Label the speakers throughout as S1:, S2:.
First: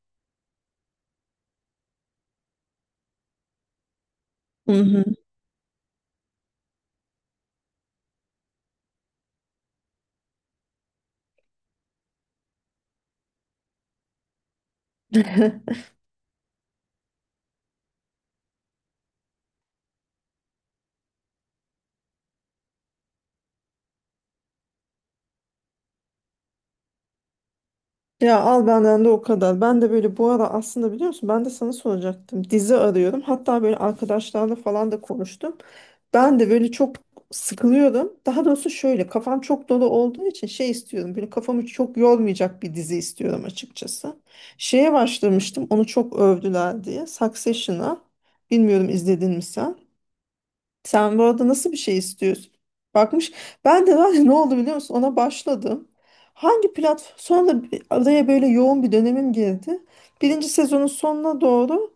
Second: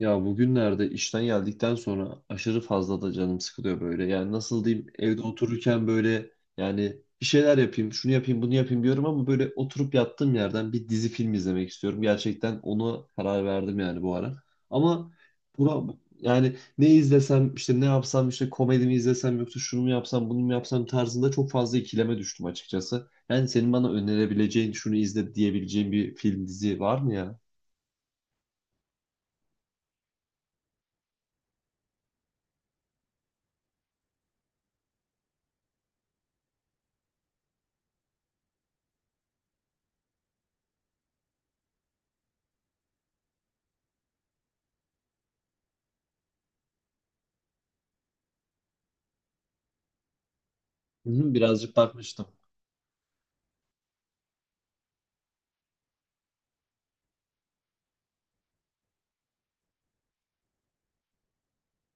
S1: Ya bugünlerde işten geldikten sonra aşırı fazla da canım sıkılıyor böyle. Yani nasıl
S2: Hı
S1: diyeyim,
S2: hı.
S1: evde otururken böyle yani bir şeyler yapayım, şunu yapayım, bunu yapayım diyorum ama böyle oturup yattığım yerden bir dizi film izlemek istiyorum. Gerçekten ona karar verdim yani bu ara. Ama buna yani ne izlesem işte, ne yapsam işte, komedi mi izlesem yoksa şunu mu yapsam bunu mu yapsam tarzında çok fazla ikileme düştüm açıkçası. Yani senin bana önerebileceğin, şunu izle diyebileceğin bir film, dizi var mı ya?
S2: Ya al benden de o kadar. Ben de böyle bu ara aslında biliyor musun ben de sana soracaktım. Dizi arıyorum. Hatta böyle arkadaşlarla falan da konuştum. Ben de böyle çok sıkılıyorum. Daha doğrusu şöyle kafam çok dolu olduğu için şey istiyorum. Böyle kafamı çok yormayacak bir dizi istiyorum açıkçası. Şeye başlamıştım. Onu çok övdüler diye. Succession'a. Bilmiyorum izledin mi sen?
S1: Hı
S2: Sen bu
S1: hı,
S2: arada nasıl
S1: birazcık
S2: bir şey
S1: bakmıştım.
S2: istiyorsun? Bakmış. Ben de var ya ne oldu biliyor musun? Ona başladım. Hangi platform? Sonra araya böyle yoğun bir dönemim girdi. Birinci sezonun sonuna doğru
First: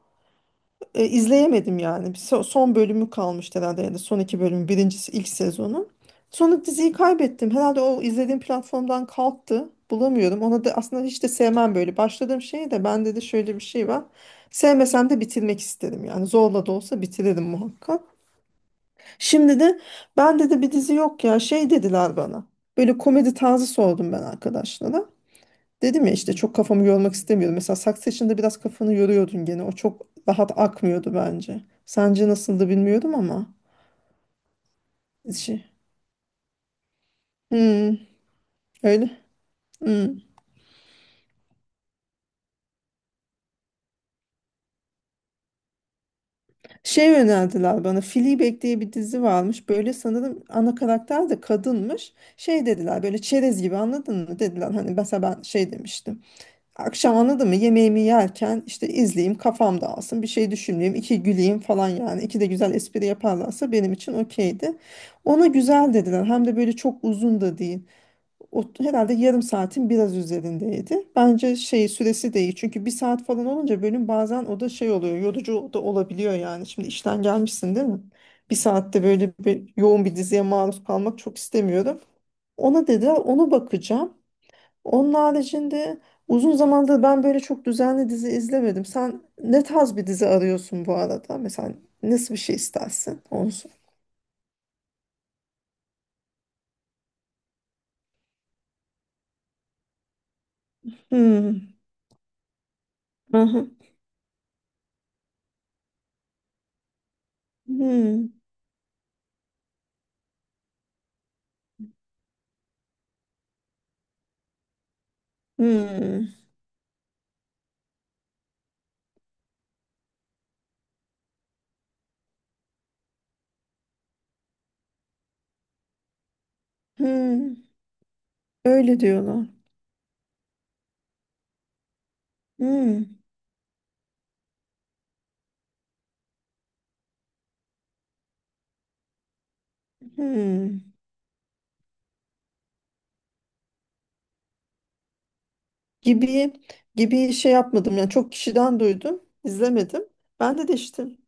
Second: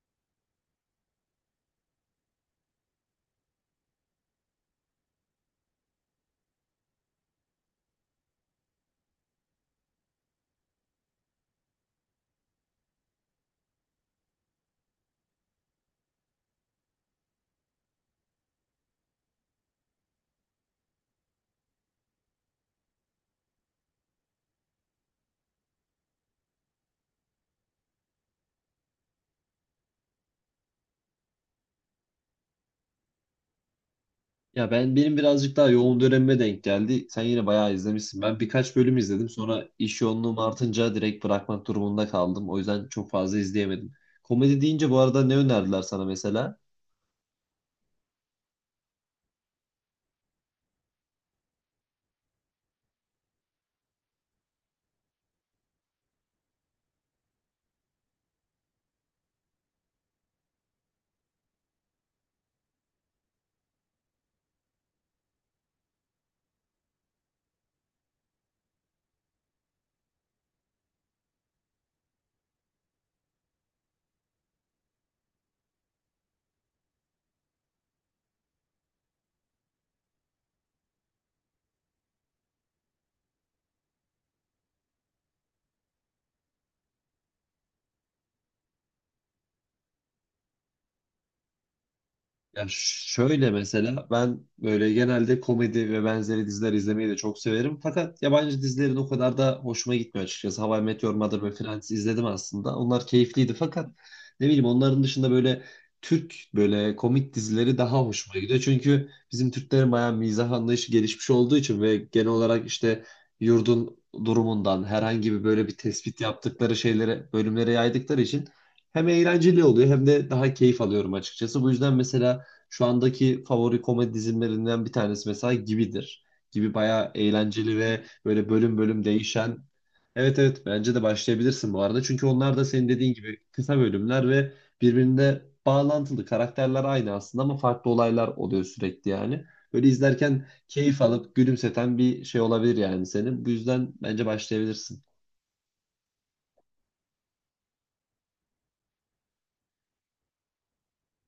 S2: izleyemedim yani. Bir son bölümü kalmıştı herhalde ya da son iki bölümü. Birincisi ilk sezonu. Sonra diziyi kaybettim. Herhalde o izlediğim platformdan kalktı. Bulamıyorum. Ona da aslında hiç de sevmem böyle. Başladığım şey de bende de şöyle bir şey var. Sevmesem de bitirmek isterim yani. Zorla da olsa bitiririm muhakkak. Şimdi de ben dedi bir dizi yok ya şey dediler bana. Böyle komedi tarzı sordum ben arkadaşlara. Dedim ya işte çok kafamı yormak istemiyorum. Mesela Succession'da biraz kafanı yoruyordun gene. O çok rahat akmıyordu bence. Sence nasıldı bilmiyorum ama.
S1: Ya benim birazcık
S2: Şey.
S1: daha yoğun dönemime denk geldi. Sen yine bayağı
S2: Hmm,
S1: izlemişsin. Ben birkaç bölüm
S2: öyle.
S1: izledim. Sonra iş
S2: Hmm.
S1: yoğunluğum artınca direkt bırakmak durumunda kaldım. O yüzden çok fazla izleyemedim. Komedi deyince bu arada ne önerdiler sana mesela?
S2: Şey önerdiler bana. Fleabag diye bir dizi varmış. Böyle sanırım ana karakter de kadınmış. Şey dediler böyle çerez gibi anladın mı? Dediler hani mesela ben şey demiştim. Akşam anladın mı? Yemeğimi yerken işte izleyeyim, kafam dağılsın, bir şey düşünmeyeyim, iki güleyim falan yani. İki de güzel espri yaparlarsa benim için okeydi. Ona güzel dediler. Hem de böyle çok uzun da değil. O, herhalde yarım saatin biraz üzerindeydi. Bence şey süresi de iyi. Çünkü bir saat falan olunca bölüm bazen o da şey oluyor. Yorucu da olabiliyor yani. Şimdi işten gelmişsin değil mi? Bir saatte böyle bir, yoğun bir diziye maruz kalmak çok istemiyorum. Ona dediler, onu bakacağım. Onun haricinde uzun zamandır ben böyle çok düzenli dizi izlemedim. Sen ne tarz bir dizi arıyorsun bu arada? Mesela nasıl bir şey
S1: Ya
S2: istersin?
S1: şöyle,
S2: Olsun.
S1: mesela ben böyle genelde komedi ve benzeri diziler izlemeyi de çok severim. Fakat yabancı dizilerin o kadar da hoşuma gitmiyor açıkçası. How I Met Your Mother ve
S2: Hmm.
S1: Friends izledim aslında. Onlar keyifliydi,
S2: Aha.
S1: fakat ne bileyim, onların dışında böyle Türk böyle komik dizileri daha
S2: Hmm.
S1: hoşuma gidiyor. Çünkü bizim Türklerin bayağı mizah anlayışı gelişmiş olduğu için ve genel olarak işte yurdun durumundan herhangi bir böyle bir tespit
S2: Hmm.
S1: yaptıkları şeylere, bölümlere yaydıkları için hem eğlenceli oluyor hem de daha keyif alıyorum açıkçası. Bu yüzden mesela şu andaki favori komedi dizilerinden bir tanesi mesela Gibidir. Gibi bayağı
S2: Hmm.
S1: eğlenceli ve böyle bölüm
S2: Öyle
S1: bölüm
S2: diyorlar.
S1: değişen. Evet evet, bence de başlayabilirsin bu arada. Çünkü onlar da senin dediğin
S2: Hmm.
S1: gibi kısa bölümler ve birbirine bağlantılı. Karakterler aynı aslında ama farklı olaylar oluyor sürekli yani. Böyle izlerken
S2: Hmm.
S1: keyif alıp gülümseten bir şey olabilir yani senin. Bu yüzden bence başlayabilirsin.
S2: Gibi gibi şey yapmadım. Yani çok kişiden duydum. İzlemedim. Ben de değiştim.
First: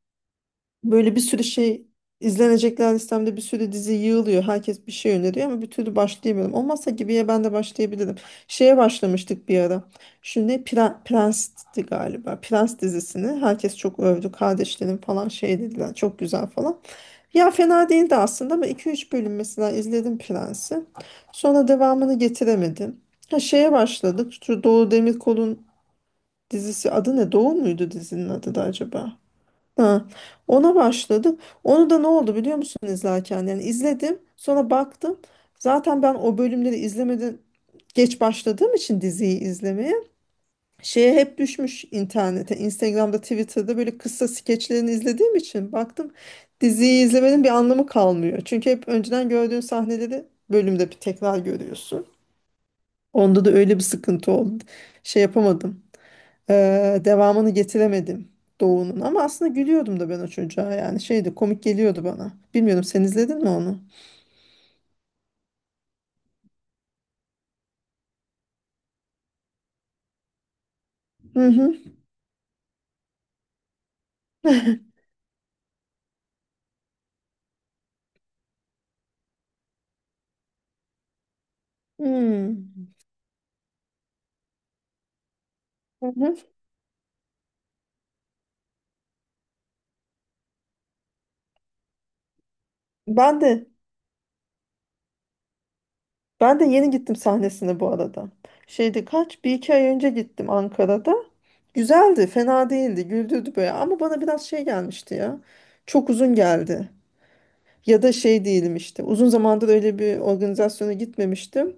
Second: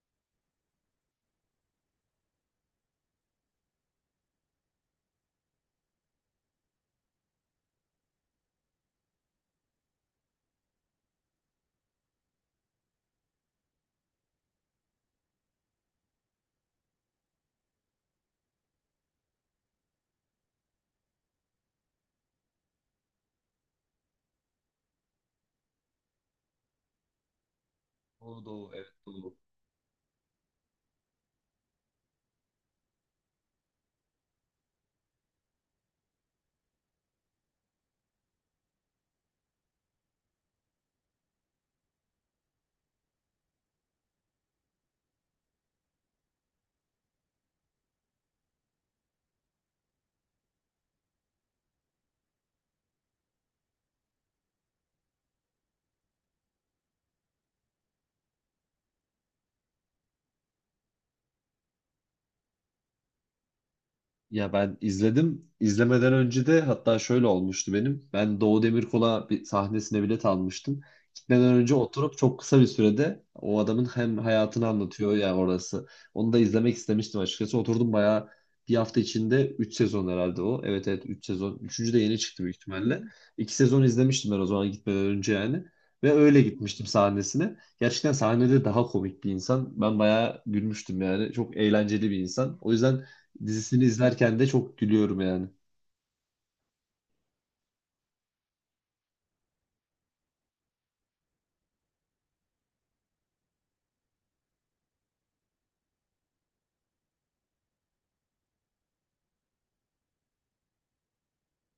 S2: Böyle bir sürü şey izlenecekler listemde bir sürü dizi yığılıyor. Herkes bir şey öneriyor ama bir türlü başlayamıyorum. Olmazsa Gibi'ye ben de başlayabilirim. Şeye başlamıştık bir ara. Şimdi ne Prens'ti galiba. Prens dizisini herkes çok övdü. Kardeşlerim falan şey dediler. Çok güzel falan. Ya fena değildi aslında ama iki üç bölüm mesela izledim Prens'i. Sonra devamını getiremedim. Ha şeye başladık. Şu Doğu Demirkol'un dizisi adı ne? Doğu muydu dizinin
S1: Doğu,
S2: adı da
S1: Doğu, evet,
S2: acaba?
S1: Doğu.
S2: Ha, ona başladım. Onu da ne oldu biliyor musun izlerken? Yani izledim, sonra baktım. Zaten ben o bölümleri izlemeden geç başladığım için diziyi izlemeye şeye hep düşmüş internete, Instagram'da, Twitter'da böyle kısa skeçlerini izlediğim için baktım diziyi izlemenin bir anlamı kalmıyor. Çünkü hep önceden gördüğün sahneleri bölümde bir tekrar görüyorsun. Onda da öyle bir sıkıntı oldu. Şey yapamadım. Devamını getiremedim Doğu'nun ama aslında gülüyordum da ben o çocuğa yani şeydi komik geliyordu bana. Bilmiyorum sen izledin mi onu?
S1: Ya, ben izledim. İzlemeden önce de hatta şöyle olmuştu benim. Ben Doğu Demirkol'a, bir sahnesine bilet almıştım.
S2: Hı
S1: Gitmeden önce
S2: hı.
S1: oturup çok kısa bir sürede o adamın hem hayatını anlatıyor ya orası. Onu da izlemek istemiştim açıkçası. Oturdum bayağı bir hafta içinde 3 sezon herhalde o. Evet evet, 3 sezon. Üçüncü de yeni çıktı büyük
S2: Hmm.
S1: ihtimalle. 2 sezon izlemiştim ben o zaman gitmeden önce yani.
S2: Hı
S1: Ve
S2: hı.
S1: öyle gitmiştim sahnesine. Gerçekten sahnede daha komik bir insan. Ben bayağı gülmüştüm yani. Çok eğlenceli bir insan. O yüzden
S2: Ben de
S1: dizisini izlerken de çok gülüyorum yani.
S2: Ben de yeni gittim sahnesine bu arada. Şeydi kaç bir iki ay önce gittim Ankara'da. Güzeldi, fena değildi, güldürdü böyle ama bana biraz şey gelmişti ya. Çok uzun geldi. Ya da şey değilim işte. Uzun zamandır öyle bir organizasyona gitmemiştim.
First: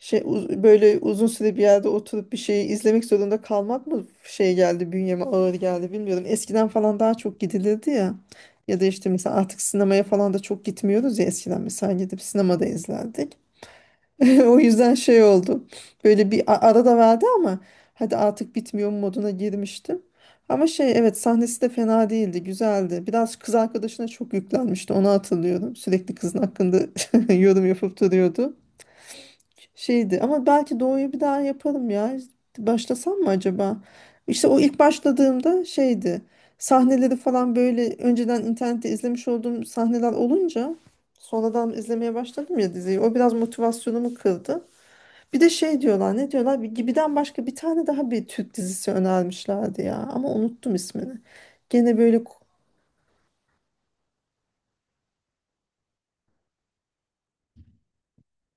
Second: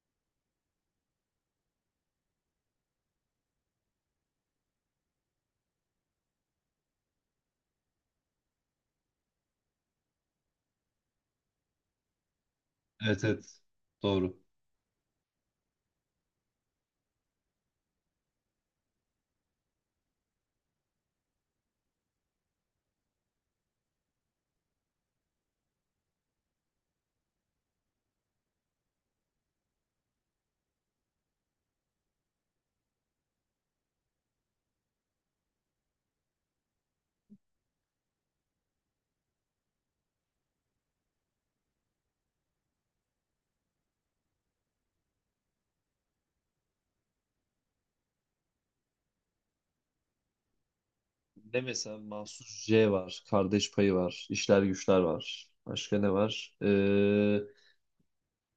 S2: Şey böyle uzun süre bir yerde oturup bir şeyi izlemek zorunda kalmak mı şey geldi bünyeme ağır geldi bilmiyorum. Eskiden falan daha çok gidilirdi ya. Ya da işte mesela artık sinemaya falan da çok gitmiyoruz ya eskiden mesela gidip sinemada
S1: Evet
S2: izlerdik.
S1: evet. Doğru.
S2: O yüzden şey oldu. Böyle bir ara da verdi ama hadi artık bitmiyor moduna girmiştim. Ama şey evet sahnesi de fena değildi, güzeldi. Biraz kız arkadaşına çok yüklenmişti, onu hatırlıyorum. Sürekli kızın hakkında yorum yapıp duruyordu. Şeydi ama belki Doğu'yu bir daha yaparım ya. Başlasam mı acaba? İşte o ilk başladığımda şeydi. Sahneleri falan böyle önceden internette izlemiş olduğum sahneler olunca sonradan izlemeye başladım ya diziyi. O biraz motivasyonumu kırdı. Bir de şey diyorlar ne diyorlar bir Gibi'den başka bir tane daha bir Türk dizisi önermişlerdi ya ama unuttum ismini.
S1: Ne
S2: Gene
S1: mesela,
S2: böyle
S1: Mahsus J var. Kardeş Payı var. İşler Güçler var. Başka ne var?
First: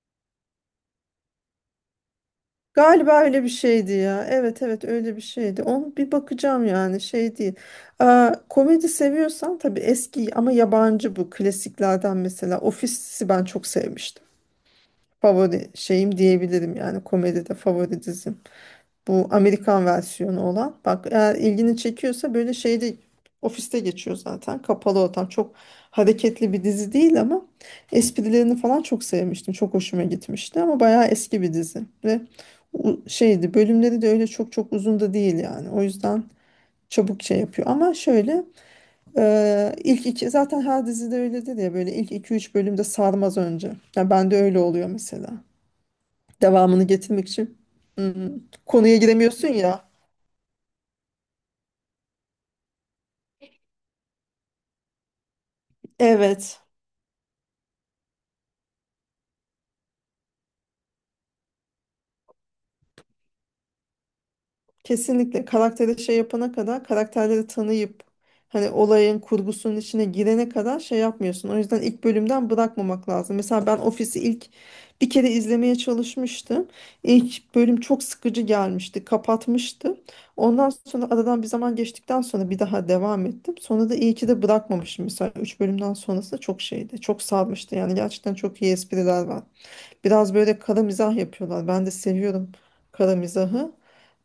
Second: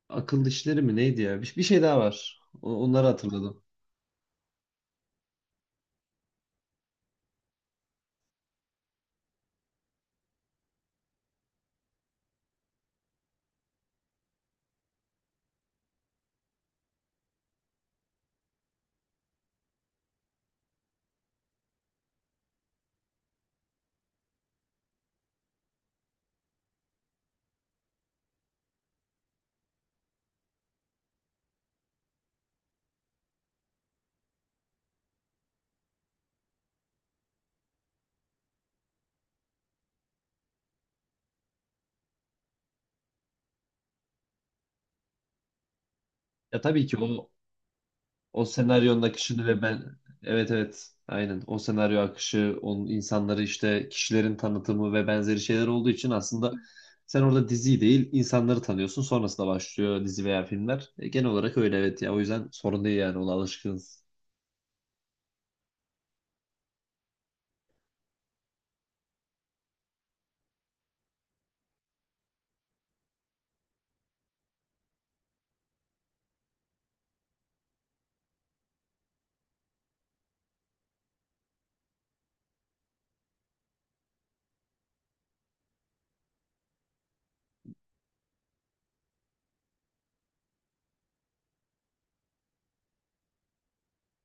S1: Akıl işleri mi neydi ya? Bir şey daha var. Onları
S2: galiba öyle bir
S1: hatırladım.
S2: şeydi ya evet evet öyle bir şeydi onu bir bakacağım yani şey değil. Aa, komedi seviyorsan tabii eski ama yabancı bu klasiklerden mesela Office'i ben çok sevmiştim. Favori şeyim diyebilirim yani komedide favori dizim. Bu Amerikan versiyonu olan. Bak eğer ilgini çekiyorsa böyle şeyde ofiste geçiyor zaten. Kapalı ortam. Çok hareketli bir dizi değil ama esprilerini falan çok sevmiştim. Çok hoşuma gitmişti ama bayağı eski bir dizi. Ve şeydi bölümleri de öyle çok çok uzun da değil yani. O yüzden çabuk şey yapıyor. Ama şöyle ilk iki zaten her dizide öyledir ya böyle ilk iki üç bölümde sarmaz önce. Yani bende öyle oluyor mesela.
S1: Ya
S2: Devamını
S1: tabii ki
S2: getirmek
S1: o
S2: için. Hmm,
S1: O
S2: konuya
S1: senaryonun akışını
S2: giremiyorsun
S1: ve
S2: ya.
S1: ben, evet evet, aynen, o senaryo akışı, onun insanları işte, kişilerin tanıtımı ve benzeri şeyler olduğu için aslında
S2: Evet,
S1: sen orada diziyi değil insanları tanıyorsun, sonrasında başlıyor dizi veya filmler. Genel olarak öyle evet ya, o yüzden sorun değil yani, ona alışkınız.
S2: kesinlikle karakteri şey yapana kadar karakterleri tanıyıp hani olayın kurgusunun içine girene kadar şey yapmıyorsun. O yüzden ilk bölümden bırakmamak lazım. Mesela ben Office'i ilk bir kere izlemeye çalışmıştım. İlk bölüm çok sıkıcı gelmişti, kapatmıştım. Ondan sonra aradan bir zaman geçtikten sonra bir daha devam ettim. Sonra da iyi ki de bırakmamışım. Mesela 3 bölümden sonrası çok şeydi, çok sarmıştı. Yani gerçekten çok iyi espriler var. Biraz böyle kara mizah yapıyorlar. Ben de seviyorum kara mizahı.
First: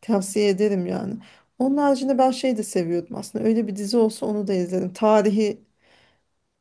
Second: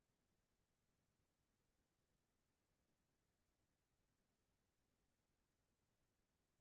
S2: Tavsiye ederim yani. Onun haricinde ben şey de seviyordum aslında. Öyle bir dizi olsa onu da izlerim. Tarihi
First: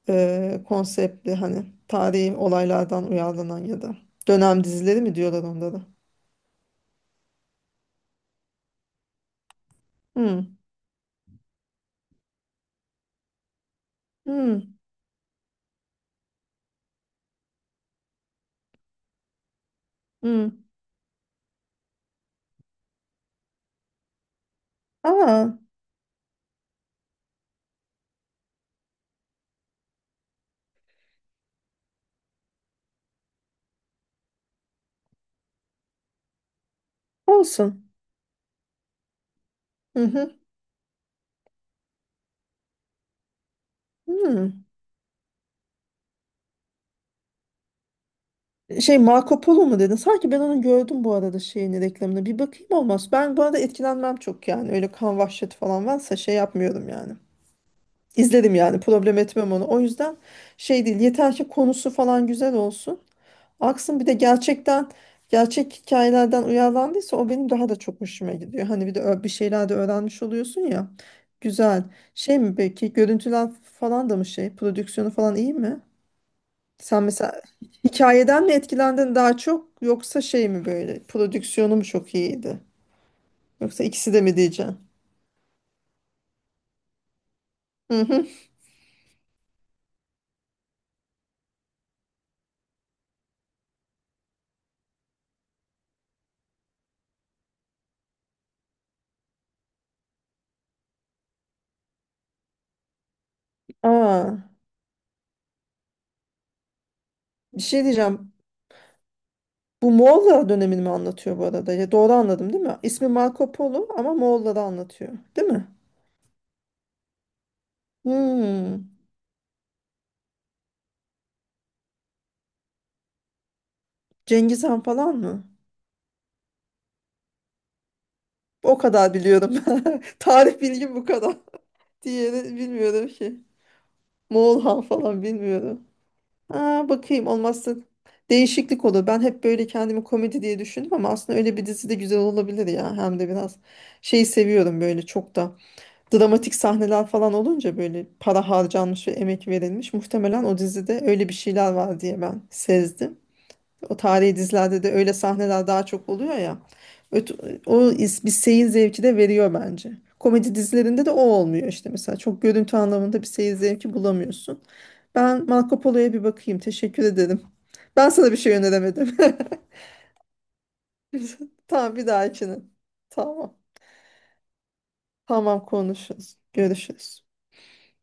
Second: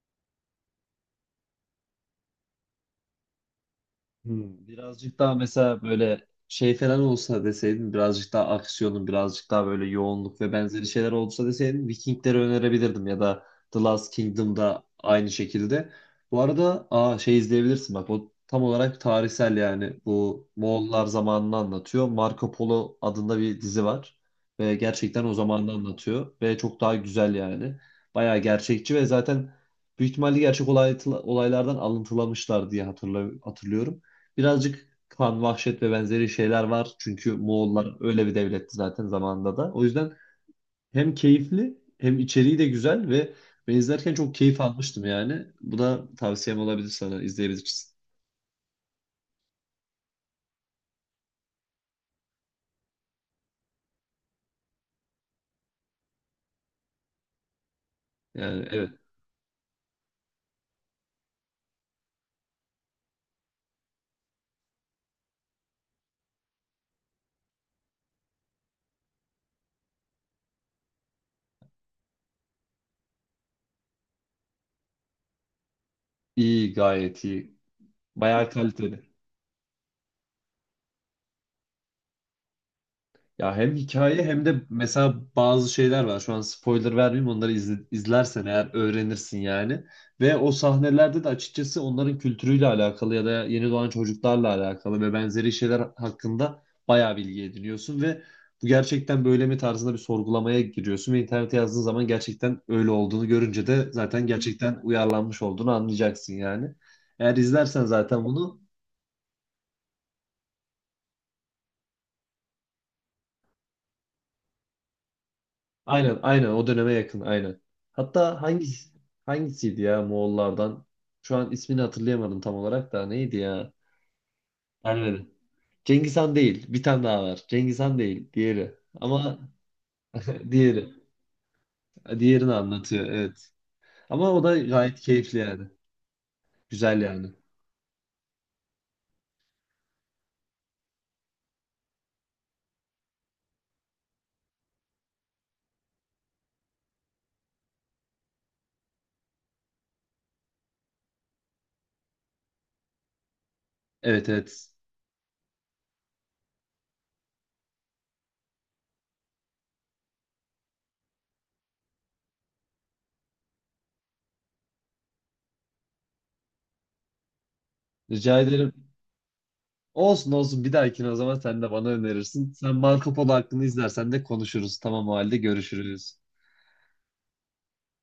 S2: konseptli hani tarihi olaylardan uyarlanan ya da dönem dizileri mi
S1: Birazcık daha
S2: diyorlar
S1: mesela
S2: onlara?
S1: böyle şey falan olsa deseydin, birazcık daha aksiyonun, birazcık daha böyle yoğunluk ve
S2: Hmm.
S1: benzeri şeyler olsa deseydin Vikingleri önerebilirdim ya da The Last
S2: Hmm.
S1: Kingdom'da aynı şekilde. Bu arada şey izleyebilirsin, bak o tam olarak tarihsel yani, bu
S2: Hmm.
S1: Moğollar zamanını anlatıyor. Marco Polo adında bir dizi var ve gerçekten o
S2: Aa,
S1: zamanını anlatıyor ve çok daha güzel yani. Bayağı gerçekçi ve zaten büyük ihtimalle gerçek olaylardan alıntılamışlar diye hatırlıyorum. Birazcık kan, vahşet ve benzeri şeyler var. Çünkü
S2: olsun.
S1: Moğollar öyle bir devletti zaten zamanında da. O
S2: Hı
S1: yüzden
S2: hı.
S1: hem keyifli hem içeriği de güzel ve ben izlerken çok keyif
S2: Hmm.
S1: almıştım yani. Bu da tavsiyem olabilir sana, izleyebilirsin.
S2: Şey Marco Polo mu dedin? Sanki ben onu gördüm bu arada şeyini reklamını. Bir bakayım olmaz. Ben bu arada etkilenmem çok yani. Öyle kan vahşeti falan varsa şey yapmıyorum yani. İzledim
S1: Yani
S2: yani
S1: evet,
S2: problem etmem onu. O yüzden şey değil yeter ki konusu falan güzel olsun. Aksın bir de gerçekten gerçek hikayelerden uyarlandıysa o benim daha da çok hoşuma gidiyor. Hani bir de bir şeyler de öğrenmiş oluyorsun ya. Güzel. Şey mi peki görüntüler falan da mı şey prodüksiyonu falan iyi mi?
S1: iyi,
S2: Sen
S1: gayet
S2: mesela
S1: iyi.
S2: hikayeden
S1: Bayağı
S2: mi
S1: kaliteli.
S2: etkilendin daha çok yoksa şey mi böyle prodüksiyonu mu çok iyiydi?
S1: Ya hem
S2: Yoksa ikisi de
S1: hikaye
S2: mi
S1: hem de
S2: diyeceğim?
S1: mesela bazı şeyler var. Şu an spoiler vermeyeyim. Onları
S2: Hı hı.
S1: izlersen eğer öğrenirsin yani. Ve o sahnelerde de açıkçası onların kültürüyle alakalı ya da yeni doğan çocuklarla alakalı ve benzeri şeyler hakkında bayağı bilgi ediniyorsun ve bu gerçekten böyle mi tarzında bir sorgulamaya giriyorsun ve internete yazdığın zaman gerçekten öyle olduğunu görünce de zaten
S2: Aa,
S1: gerçekten uyarlanmış olduğunu anlayacaksın yani. Eğer
S2: bir
S1: izlersen
S2: şey
S1: zaten
S2: diyeceğim.
S1: bunu.
S2: Bu Moğollar dönemini mi anlatıyor bu arada? Ya doğru anladım değil mi? İsmi Marco Polo ama Moğolları anlatıyor. Değil mi?
S1: Aynen aynen, o döneme yakın, aynen. Hatta hangisi
S2: Hmm.
S1: hangisiydi ya Moğollardan? Şu an ismini hatırlayamadım, tam olarak da neydi ya?
S2: Cengiz Han falan
S1: Ermeni.
S2: mı?
S1: Cengiz Han değil. Bir tane daha var. Cengiz Han değil. Diğeri.
S2: O kadar
S1: Ama
S2: biliyorum. Tarih
S1: diğeri.
S2: bilgim bu kadar. Diğeri
S1: Diğerini anlatıyor,
S2: bilmiyorum ki.
S1: evet. Ama o da
S2: Moğol Han
S1: gayet
S2: falan
S1: keyifli yani.
S2: bilmiyorum. Aa,
S1: Güzel
S2: bakayım
S1: yani.
S2: olmazsa değişiklik olur. Ben hep böyle kendimi komedi diye düşündüm ama aslında öyle bir dizi de güzel olabilir ya. Hem de biraz şey seviyorum böyle çok da. Dramatik sahneler falan olunca böyle para harcanmış ve emek verilmiş. Muhtemelen o dizide öyle bir şeyler var diye ben sezdim. O
S1: Evet
S2: tarihi
S1: evet.
S2: dizilerde de öyle sahneler daha çok oluyor ya. Öt- Bir seyir zevki de veriyor bence. Komedi dizilerinde de o olmuyor işte mesela. Çok görüntü anlamında bir seyir zevki bulamıyorsun. Ben Marco Polo'ya bir bakayım. Teşekkür ederim. Ben sana bir
S1: Rica
S2: şey
S1: ederim.
S2: öneremedim.
S1: Olsun olsun, bir dahakine o zaman sen de bana
S2: Tamam bir
S1: önerirsin.
S2: dahakine.
S1: Sen Marco Polo
S2: Tamam.
S1: hakkında izlersen de konuşuruz. Tamam, o halde
S2: Tamam
S1: görüşürüz.
S2: konuşuruz. Görüşürüz.